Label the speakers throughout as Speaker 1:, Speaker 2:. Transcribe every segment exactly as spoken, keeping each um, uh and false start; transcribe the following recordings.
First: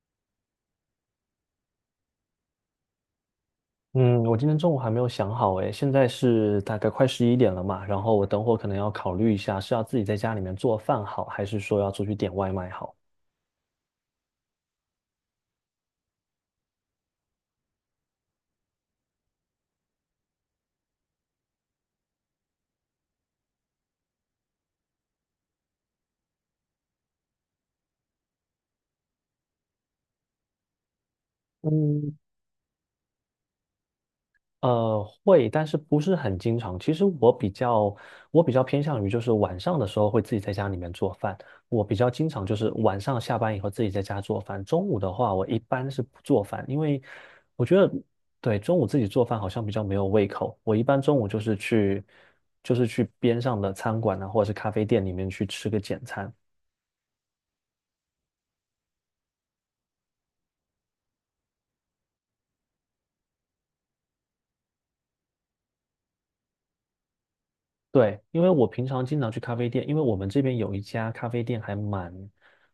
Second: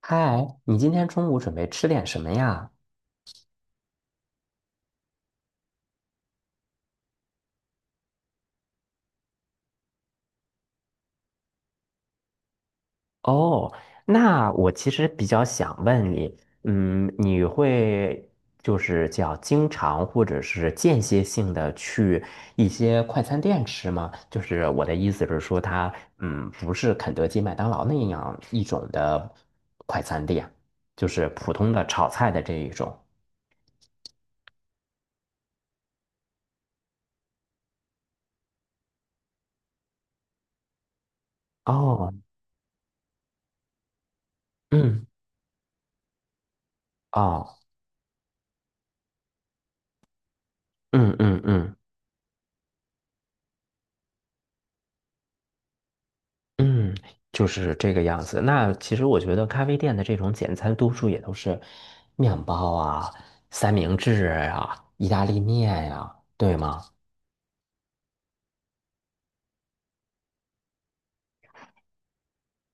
Speaker 1: 嗨，你今天中午准备吃点什么呀？
Speaker 2: 嗯，我今天中午还没有想好诶，现在是大概快十一点了嘛，然后我等会儿可能要考虑一下，是要自己在家里面做饭好，还是说要出去点外卖好？
Speaker 1: 哦，那我其实比较想问你，嗯，你会就是叫经常或者是间歇性的去一些快餐店吃吗？就是我的意思是说它，嗯，不是肯德基、麦当劳那样一种的快餐店，就是普通的炒菜的这一种。
Speaker 2: 呃，会，但是不是很经常。其实我比较，我比较偏向于就是晚上的时候会自己在家里面做饭。我比较
Speaker 1: 哦，
Speaker 2: 经常就是晚上下班以后自己在家做饭。中午
Speaker 1: 嗯，
Speaker 2: 的话，我一般是不做饭，因为
Speaker 1: 哦，
Speaker 2: 我觉得对中午自己做饭好像比较没有胃口。我一般
Speaker 1: 嗯
Speaker 2: 中午就
Speaker 1: 嗯
Speaker 2: 是
Speaker 1: 嗯。
Speaker 2: 去，就是去边上的餐馆啊，或者是咖啡店里面去吃个简餐。
Speaker 1: 嗯，就是这个样子。那其实我觉得咖啡店的这种简餐，多数也都是面包啊、三明治啊、意大利面呀、对吗？
Speaker 2: 对，因为我平常经常去咖啡店，因为我们这边有一家咖啡店还蛮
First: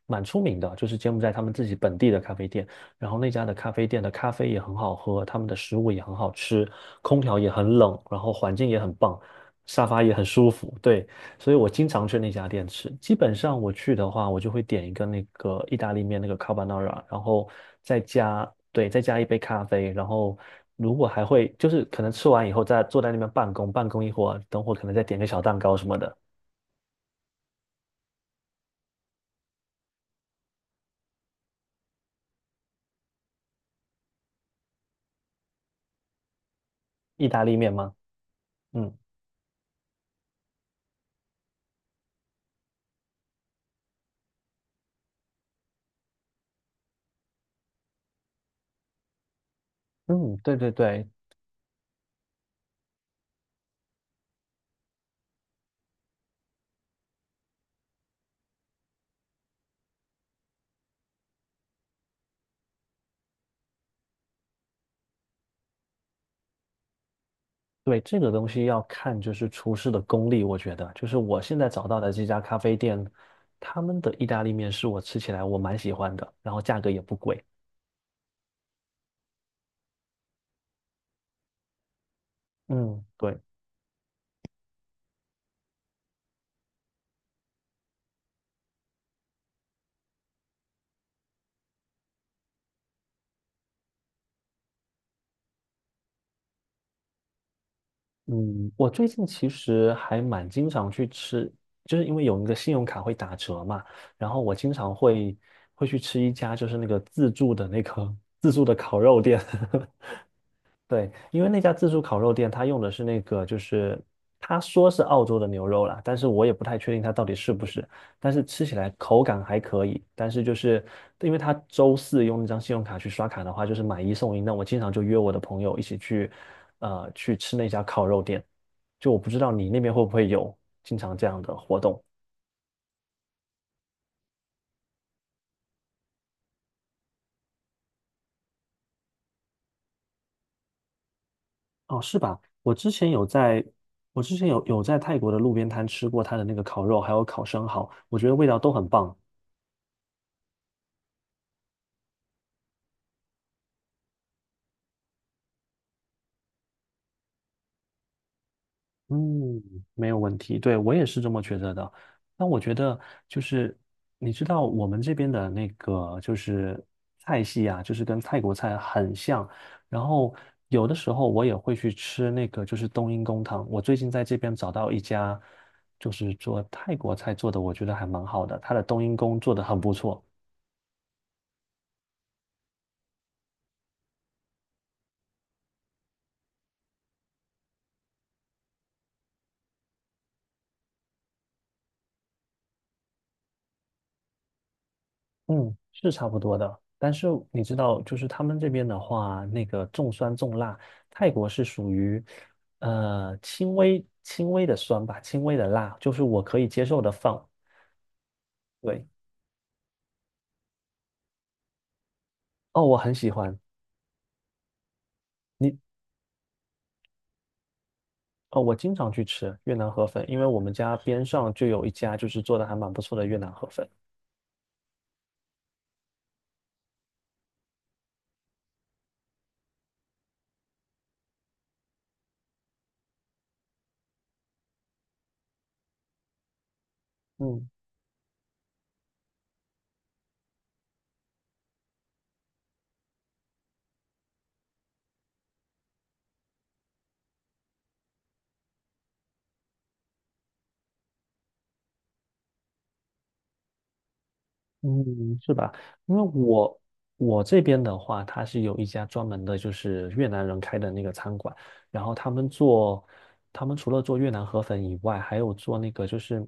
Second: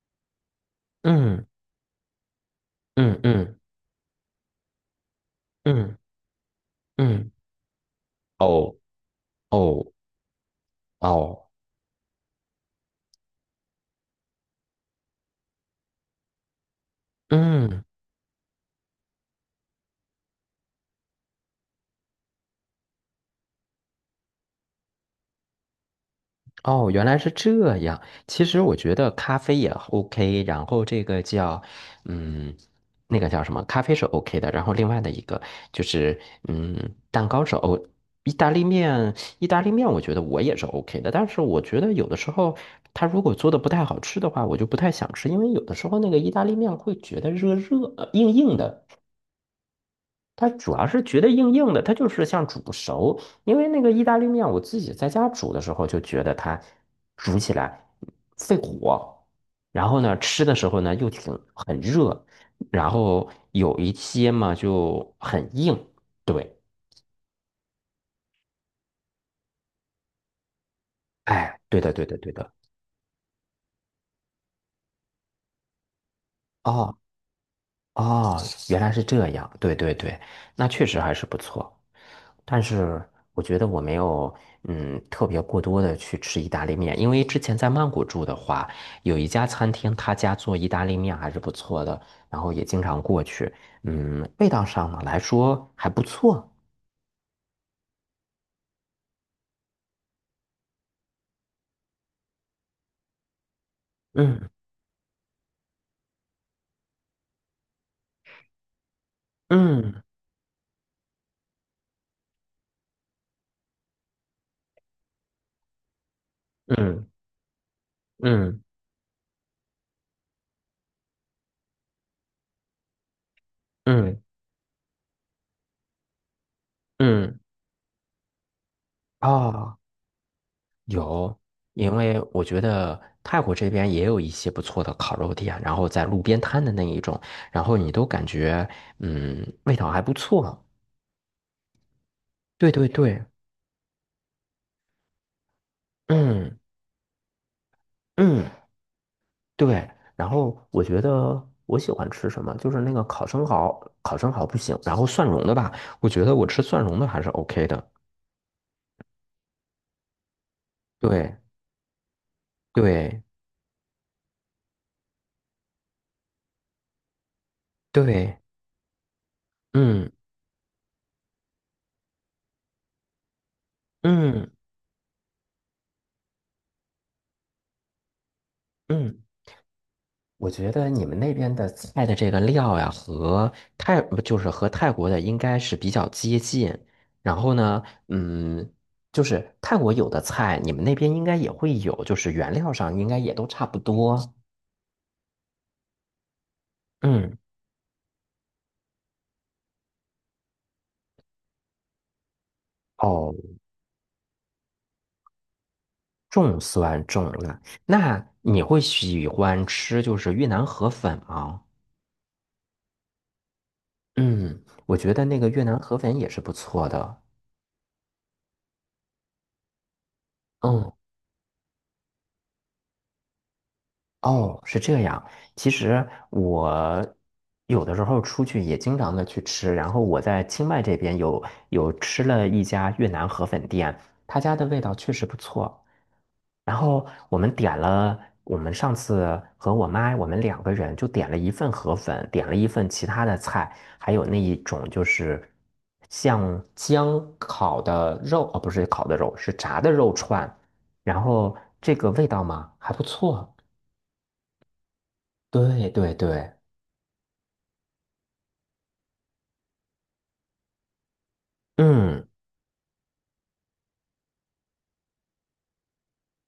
Speaker 2: 蛮出名的，就是柬埔寨他
Speaker 1: 嗯
Speaker 2: 们自己本地的咖啡店。然
Speaker 1: 嗯
Speaker 2: 后那家的
Speaker 1: 嗯
Speaker 2: 咖啡店的咖啡也很好喝，他们的食物
Speaker 1: 嗯
Speaker 2: 也很好吃，空
Speaker 1: 嗯，
Speaker 2: 调也很冷，然后环境
Speaker 1: 哦
Speaker 2: 也很棒，沙
Speaker 1: 哦
Speaker 2: 发也很舒服。对，
Speaker 1: 哦，
Speaker 2: 所以我经常去那家店吃。基本上我去的话，我就会点一个那个意大利面那个 carbonara，然后
Speaker 1: 嗯。
Speaker 2: 再加，对，再加一杯咖啡，然后如果还会就是可能吃完以后再坐在那边办公，办公一会儿，等会儿可能再点个小蛋糕什么的。
Speaker 1: 哦，原来是这样。其实我觉得咖啡也 OK，然后这个叫，嗯，那个叫什么？咖啡是 OK 的，然后另外的一个就是，嗯，
Speaker 2: 意
Speaker 1: 蛋
Speaker 2: 大
Speaker 1: 糕是
Speaker 2: 利面
Speaker 1: O，
Speaker 2: 吗？
Speaker 1: 意大利
Speaker 2: 嗯
Speaker 1: 面，意大利面我觉得我也是 OK 的，但是我觉得有的时候它如果做的不太好吃的话，我就不太想吃，因为有的时候那个意大利面会觉得热热，呃硬硬的。
Speaker 2: 嗯，
Speaker 1: 它
Speaker 2: 对对
Speaker 1: 主要是
Speaker 2: 对。
Speaker 1: 觉得硬硬的，它就是像煮不熟。因为那个意大利面，我自己在家煮的时候就觉得它煮起来费火，然后呢，吃的时候呢又挺很热，然后有一些嘛就很硬。对，
Speaker 2: 对，这个东西要看就是厨师的功力，我觉得就是我
Speaker 1: 哎，
Speaker 2: 现在
Speaker 1: 对
Speaker 2: 找
Speaker 1: 的，
Speaker 2: 到
Speaker 1: 对
Speaker 2: 的
Speaker 1: 的，
Speaker 2: 这
Speaker 1: 对
Speaker 2: 家
Speaker 1: 的。
Speaker 2: 咖啡店，他们的意大利面是我吃起来我蛮喜欢的，然后价格也不贵。
Speaker 1: 哦，原来是这样，对对对，那确实还是不错。但是
Speaker 2: 嗯，对。
Speaker 1: 我觉得我没有嗯特别过多的去吃意大利面，因为之前在曼谷住的话，有一家餐厅，他家做意大利面还是不错的，然后也经常过去，嗯，味道上呢来说还不错。
Speaker 2: 嗯，我最近其实还蛮经常去吃，就是因为有那个信用卡会打折嘛，然后
Speaker 1: 嗯
Speaker 2: 我经常会会去吃一家就是那个自助的那个 自助的烤肉店，
Speaker 1: 嗯
Speaker 2: 对，因为那家自助烤肉店，他用的是那个，就是他说是澳洲的牛肉啦，但是我也不太确定
Speaker 1: 嗯
Speaker 2: 它到底是不是。但是
Speaker 1: 嗯
Speaker 2: 吃起来口感还可以，但是就是因为他周四用那张信用卡去刷卡的话，就是买一
Speaker 1: 嗯
Speaker 2: 送一。那我经常就约我的朋友一起去，呃，去
Speaker 1: 嗯，
Speaker 2: 吃那家烤肉店。就我不知道你
Speaker 1: 啊。
Speaker 2: 那边会不会有经常这
Speaker 1: 有，
Speaker 2: 样的活
Speaker 1: 因
Speaker 2: 动
Speaker 1: 为我觉得泰国这边也有一些不错的烤肉店，然后在路边摊的那一种，然后你都感觉嗯味道还不错。
Speaker 2: 哦，是吧？
Speaker 1: 对
Speaker 2: 我
Speaker 1: 对
Speaker 2: 之前
Speaker 1: 对，
Speaker 2: 有在，我之前有有在泰国的路边摊吃过他的那
Speaker 1: 嗯
Speaker 2: 个烤肉，还有烤生蚝，我觉得味道
Speaker 1: 嗯
Speaker 2: 都很棒。
Speaker 1: 对。然后我觉得我喜欢吃什么，就是那个烤生蚝，烤生蚝不行，然后蒜蓉的吧，我觉得我吃蒜蓉的还是 OK 的。
Speaker 2: 嗯，没有问题，对，我也是这
Speaker 1: 对
Speaker 2: 么觉得的。那我觉得
Speaker 1: 对
Speaker 2: 就是，你知道我们这边的那个就是菜系啊，就是跟
Speaker 1: 对，
Speaker 2: 泰国菜很像。然
Speaker 1: 嗯
Speaker 2: 后有的时候我也会去吃那个就是冬阴功汤。我最近在这
Speaker 1: 嗯
Speaker 2: 边找到一家就是做泰国菜做的，我觉得还蛮好的，它的冬阴
Speaker 1: 嗯。
Speaker 2: 功做的很不错。
Speaker 1: 我觉得你们那边的菜的这个料呀，和泰不就是和泰国的应该是比较接近。然后呢，嗯，就是泰国有的菜，你们那边应该也会有，就是原料上应该也都差不多。
Speaker 2: 嗯，是差不多的。但是
Speaker 1: 嗯，
Speaker 2: 你知道，就是他们这边的话，那个重酸重辣，泰国是属于
Speaker 1: 哦，
Speaker 2: 呃轻微轻微的酸吧，轻微的辣，就是我可
Speaker 1: 重
Speaker 2: 以接受
Speaker 1: 酸
Speaker 2: 的
Speaker 1: 重
Speaker 2: 范围。
Speaker 1: 辣。那你会
Speaker 2: 对，
Speaker 1: 喜欢吃就是越南河粉吗？
Speaker 2: 哦，我很喜欢
Speaker 1: 嗯，我觉得那个越南
Speaker 2: 你
Speaker 1: 河粉也是不错的。
Speaker 2: 哦，我经常去吃越南河粉，因为我们
Speaker 1: 嗯。
Speaker 2: 家边上就有一家就是做的还蛮不错的越南河粉。
Speaker 1: 哦，是这样。其实我有的时候出去也经常的去吃，然后我在清迈这边有有吃了一家越南河粉店，他家的味道确实不错。然后我们
Speaker 2: 嗯。
Speaker 1: 点了，我们上次和我妈我们两个人就点了一份河粉，点了一份其他的菜，还有那一种就是像姜烤的肉，哦，不是烤的肉，是炸的肉串，然后这个味道嘛还不错。
Speaker 2: 嗯，是吧？
Speaker 1: 对对
Speaker 2: 因为
Speaker 1: 对，
Speaker 2: 我我这边的话，它是有一家专门的，就是越南人开的那个餐馆，然后
Speaker 1: 嗯
Speaker 2: 他们做，他们除了做越南河粉以外，还有做那个就是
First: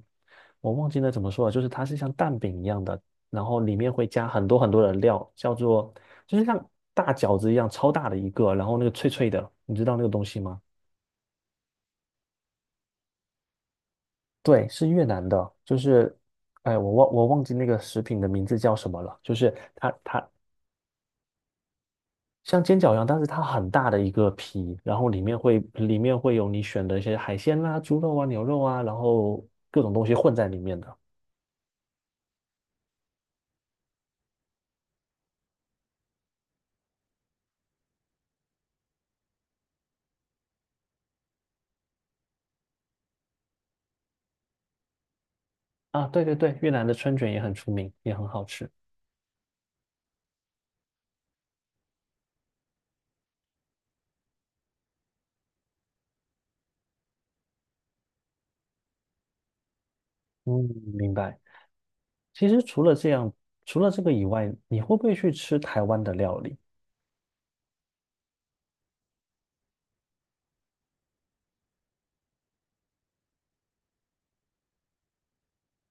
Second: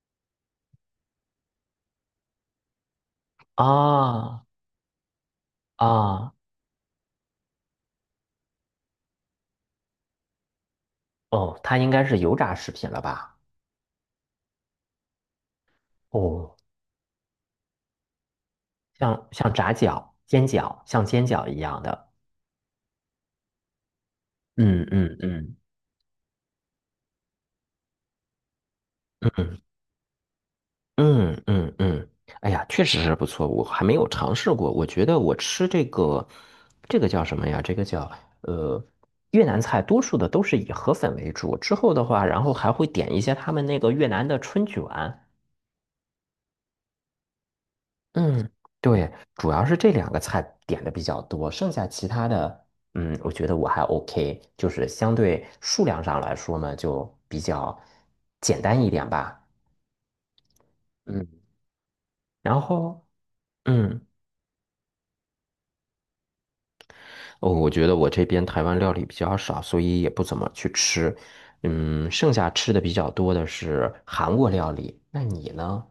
Speaker 2: 我忘记了怎么说了，就是它是像蛋饼一样的，然后里面会加
Speaker 1: 啊
Speaker 2: 很多很多的料，叫做
Speaker 1: 啊
Speaker 2: 就是像大饺子一样超大的一个，然后那个脆脆的，你知道那个东西吗？
Speaker 1: 哦，它应该是油炸食品了吧？
Speaker 2: 对，是越南的，就是，
Speaker 1: 哦，
Speaker 2: 哎，我忘我忘记那个食品的名字叫什么了，
Speaker 1: 像
Speaker 2: 就
Speaker 1: 像
Speaker 2: 是
Speaker 1: 炸
Speaker 2: 它
Speaker 1: 饺、
Speaker 2: 它
Speaker 1: 煎饺，像煎饺一样的。
Speaker 2: 像煎饺一样，但是它很大的一个皮，
Speaker 1: 嗯
Speaker 2: 然后
Speaker 1: 嗯
Speaker 2: 里面
Speaker 1: 嗯
Speaker 2: 会里面会有你选的一些海鲜啦、猪肉啊、牛肉啊，然后
Speaker 1: 嗯
Speaker 2: 各种东西混在里面的。
Speaker 1: 嗯嗯嗯，哎呀，确实是不错，我还没有尝试过。我觉得我吃这个，这个叫什么呀？这个叫呃越南菜，多数的都是以河粉为主。之后的话，然后还会点一些他们那个越南的春卷。
Speaker 2: 啊，对对对，越南的春卷也很出名，也很好
Speaker 1: 嗯，
Speaker 2: 吃。
Speaker 1: 对，主要是这两个菜点的比较多，剩下其他的，嗯，我觉得我还 OK，就是相对数量上来说呢，就比较简单一点吧。
Speaker 2: 嗯，明
Speaker 1: 嗯，
Speaker 2: 白。其
Speaker 1: 然
Speaker 2: 实除了
Speaker 1: 后，
Speaker 2: 这样，除了这
Speaker 1: 嗯，
Speaker 2: 个以外，你会不会去吃台湾的料理？
Speaker 1: 哦，我觉得我这边台湾料理比较少，所以也不怎么去吃。嗯，剩下吃的比较多的是韩国料理。那你呢？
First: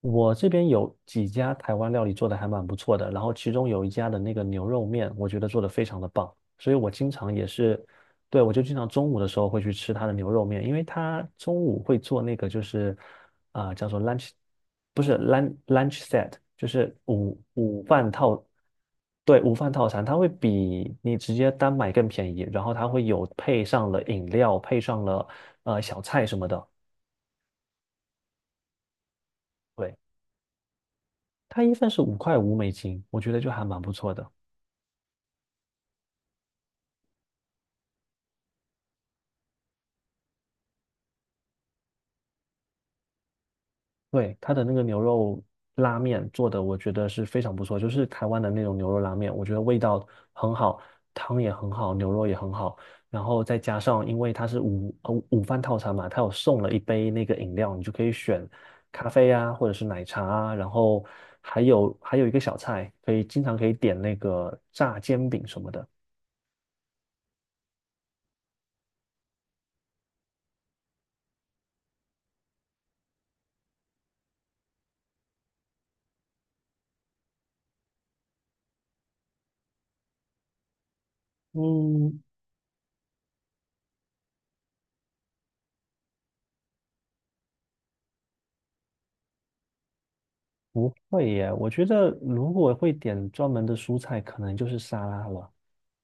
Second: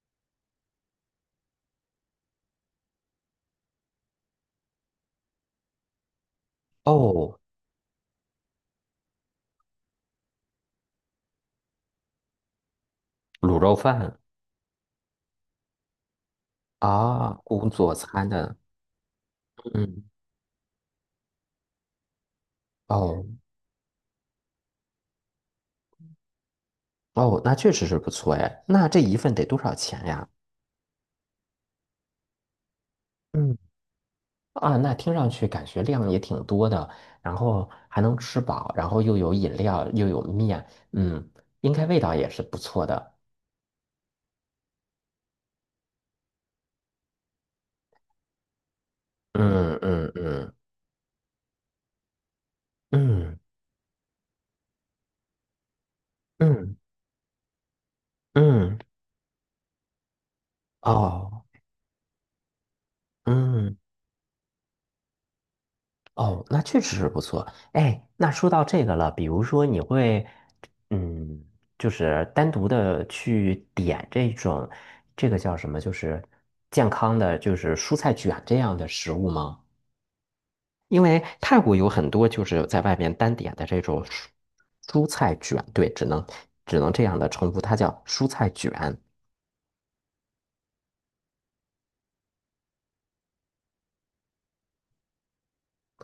Speaker 2: 我这边有几家台湾料理做的还蛮不错的，然后其中有一家的那个牛肉面，我觉得做的非常的棒，所以我经常
Speaker 1: 哦，
Speaker 2: 也是，对，我就经常中午的时候会去吃他的牛肉面，因为他中午会做那个就是
Speaker 1: 卤
Speaker 2: 啊、呃
Speaker 1: 肉
Speaker 2: 叫做
Speaker 1: 饭
Speaker 2: lunch，不是 lunch lunch set，就是
Speaker 1: 啊，
Speaker 2: 午
Speaker 1: 工
Speaker 2: 午
Speaker 1: 作
Speaker 2: 饭
Speaker 1: 餐
Speaker 2: 套，
Speaker 1: 的，
Speaker 2: 对，午饭套
Speaker 1: 嗯，
Speaker 2: 餐，它会比你直接单买更便宜，然后它会
Speaker 1: 哦。
Speaker 2: 有配上了饮料，配上了呃小菜什么的。
Speaker 1: 哦，那确实是不错哎。那这一份得多少
Speaker 2: 对。
Speaker 1: 钱呀？
Speaker 2: 它一份是五块五美金，我觉得就
Speaker 1: 嗯。
Speaker 2: 还蛮不错的。
Speaker 1: 啊，那听上去感觉量也挺多的，然后还能吃饱，然后又有饮料，又有面，嗯，应该味道也是不错的。
Speaker 2: 对，它的那个牛肉拉面做的，我觉得是非常不错，就是台湾的那种牛肉拉面，我觉得味
Speaker 1: 嗯
Speaker 2: 道
Speaker 1: 嗯嗯
Speaker 2: 很好，汤也很好，牛肉也很好，然
Speaker 1: 嗯
Speaker 2: 后再加上因为它是午呃午饭套餐嘛，它有送了
Speaker 1: 嗯
Speaker 2: 一杯那个饮料，你就可以选
Speaker 1: 嗯，
Speaker 2: 咖啡啊，或者是奶茶啊，然后
Speaker 1: 哦，
Speaker 2: 还有还有一个小菜，可以经常可以
Speaker 1: 嗯。
Speaker 2: 点那个炸煎饼什么的。
Speaker 1: 哦，那确实是不错。哎，那说到这个了，比如说你会，嗯，就是单独的去点这种，这个叫什么？就是健康的，就是蔬菜卷这样的食物吗？因为泰国有很
Speaker 2: 嗯，
Speaker 1: 多就是在外面单点的这种蔬蔬菜卷，对，只能只能这样的称呼，它叫蔬菜卷。
Speaker 2: 不会耶，我觉得如果会点专门的蔬菜，可能就是沙拉了。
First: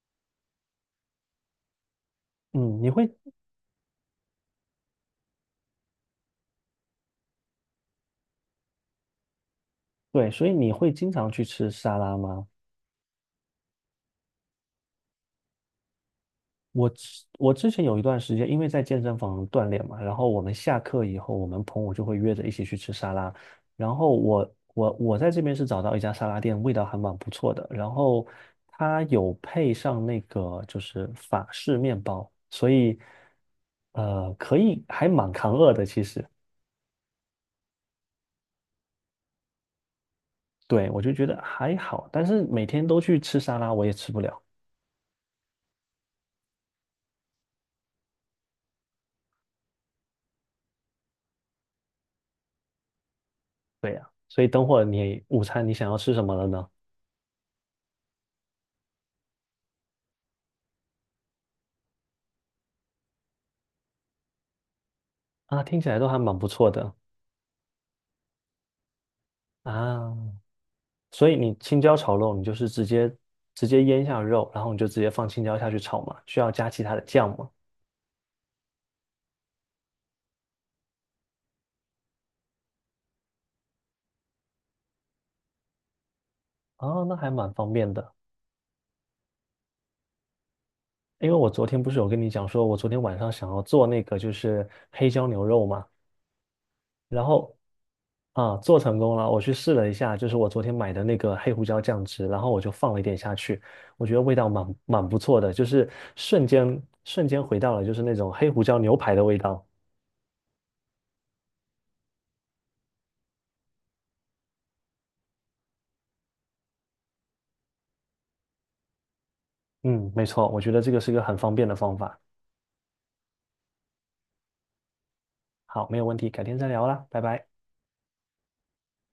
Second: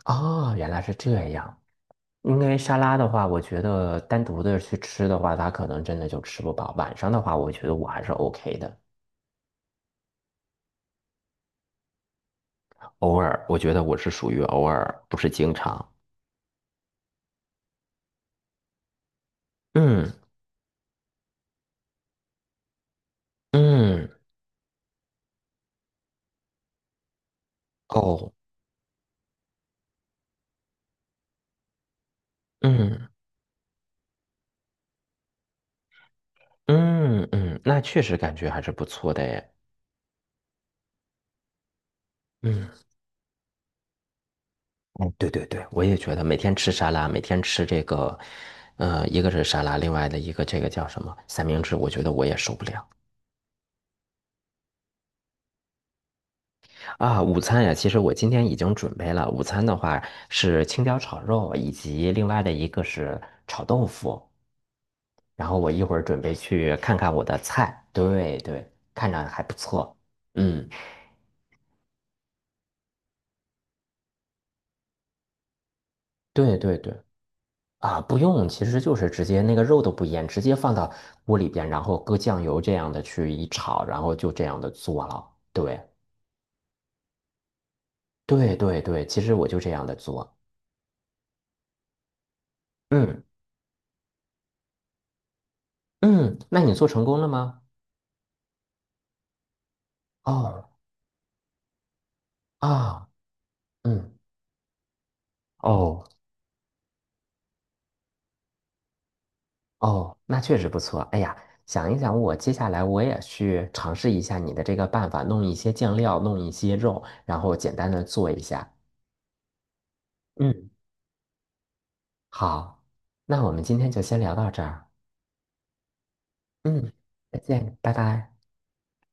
Speaker 1: 哦，原来是这样。因为沙
Speaker 2: 嗯，你
Speaker 1: 拉的
Speaker 2: 会，
Speaker 1: 话，我觉得单独的去吃的话，它可能真的就吃不饱。晚上的话，我觉得我还是 OK 的，
Speaker 2: 对，所以你会经常去吃沙拉吗？
Speaker 1: 偶尔，我觉得我是属于偶尔，不是经常。
Speaker 2: 我之我之前有一段时间，因为在健身房锻炼嘛，
Speaker 1: 嗯
Speaker 2: 然后我们下课以后，我们朋友就会约着一起去吃沙拉。然后
Speaker 1: 嗯
Speaker 2: 我我我在这边是找到一家沙拉店，味道还蛮不错的。然后
Speaker 1: 哦
Speaker 2: 它有配上那个就是法式面包，所以
Speaker 1: 嗯
Speaker 2: 呃可以还蛮扛饿的其实。
Speaker 1: 嗯嗯，那确实感觉还是不错的诶。
Speaker 2: 对，我就觉得还好，但是每
Speaker 1: 嗯，
Speaker 2: 天都去吃沙拉，我也吃不了。
Speaker 1: 嗯，对对对，我也觉得每天吃沙拉，每天吃这个，呃，一个是沙拉，另外的一个这个叫什么三明治，我觉得我也受不了。
Speaker 2: 对呀、所以等会儿你午餐你想要吃什么了呢？
Speaker 1: 啊，午餐呀，其实我今天已经准备了。午餐的话是青椒炒肉，以及另外的一个是炒豆腐。然后
Speaker 2: 啊，
Speaker 1: 我
Speaker 2: 听
Speaker 1: 一
Speaker 2: 起
Speaker 1: 会
Speaker 2: 来
Speaker 1: 儿
Speaker 2: 都还
Speaker 1: 准备
Speaker 2: 蛮不错
Speaker 1: 去看
Speaker 2: 的
Speaker 1: 看我的菜，对对，看着还不错。
Speaker 2: 啊。
Speaker 1: 嗯，
Speaker 2: 所以你青椒炒肉，你就是直接直接腌下肉，然后你就直接放青椒下去炒嘛，需要
Speaker 1: 对
Speaker 2: 加
Speaker 1: 对
Speaker 2: 其
Speaker 1: 对，
Speaker 2: 他的酱吗？
Speaker 1: 啊，不用，其实就是直接那个肉都不腌，直接放到锅里边，然后搁酱油这样的去一炒，然后就这样的做了。对
Speaker 2: 啊，那还蛮方便的。
Speaker 1: 对对对，其实我就这样的做。
Speaker 2: 因为我昨天不是有跟你讲说，我昨天晚
Speaker 1: 嗯
Speaker 2: 上想要做那个就是黑椒牛肉嘛，
Speaker 1: 嗯，那你做成功
Speaker 2: 然
Speaker 1: 了
Speaker 2: 后
Speaker 1: 吗？
Speaker 2: 啊，做成功了，我去试了一下，就是我昨
Speaker 1: 哦
Speaker 2: 天买的那个黑胡椒酱汁，然后我就放了一
Speaker 1: 啊，
Speaker 2: 点下去，我觉
Speaker 1: 嗯。
Speaker 2: 得味道蛮蛮不错的，就是
Speaker 1: 哦，
Speaker 2: 瞬间瞬间回到了就是那种黑胡椒牛排的味道。
Speaker 1: 哦，那确实不错。哎呀，想一想，我接下来我也去尝试一下你的这个办法，弄一些酱料，弄一些肉，然后简单的做一下。
Speaker 2: 嗯，没错，我
Speaker 1: 嗯，
Speaker 2: 觉得这个是个很方便的方法。
Speaker 1: 好，那我们今天就先聊到这儿。
Speaker 2: 好，没有问题，改天再聊
Speaker 1: 嗯，
Speaker 2: 啦，拜
Speaker 1: 再
Speaker 2: 拜。
Speaker 1: 见，拜拜。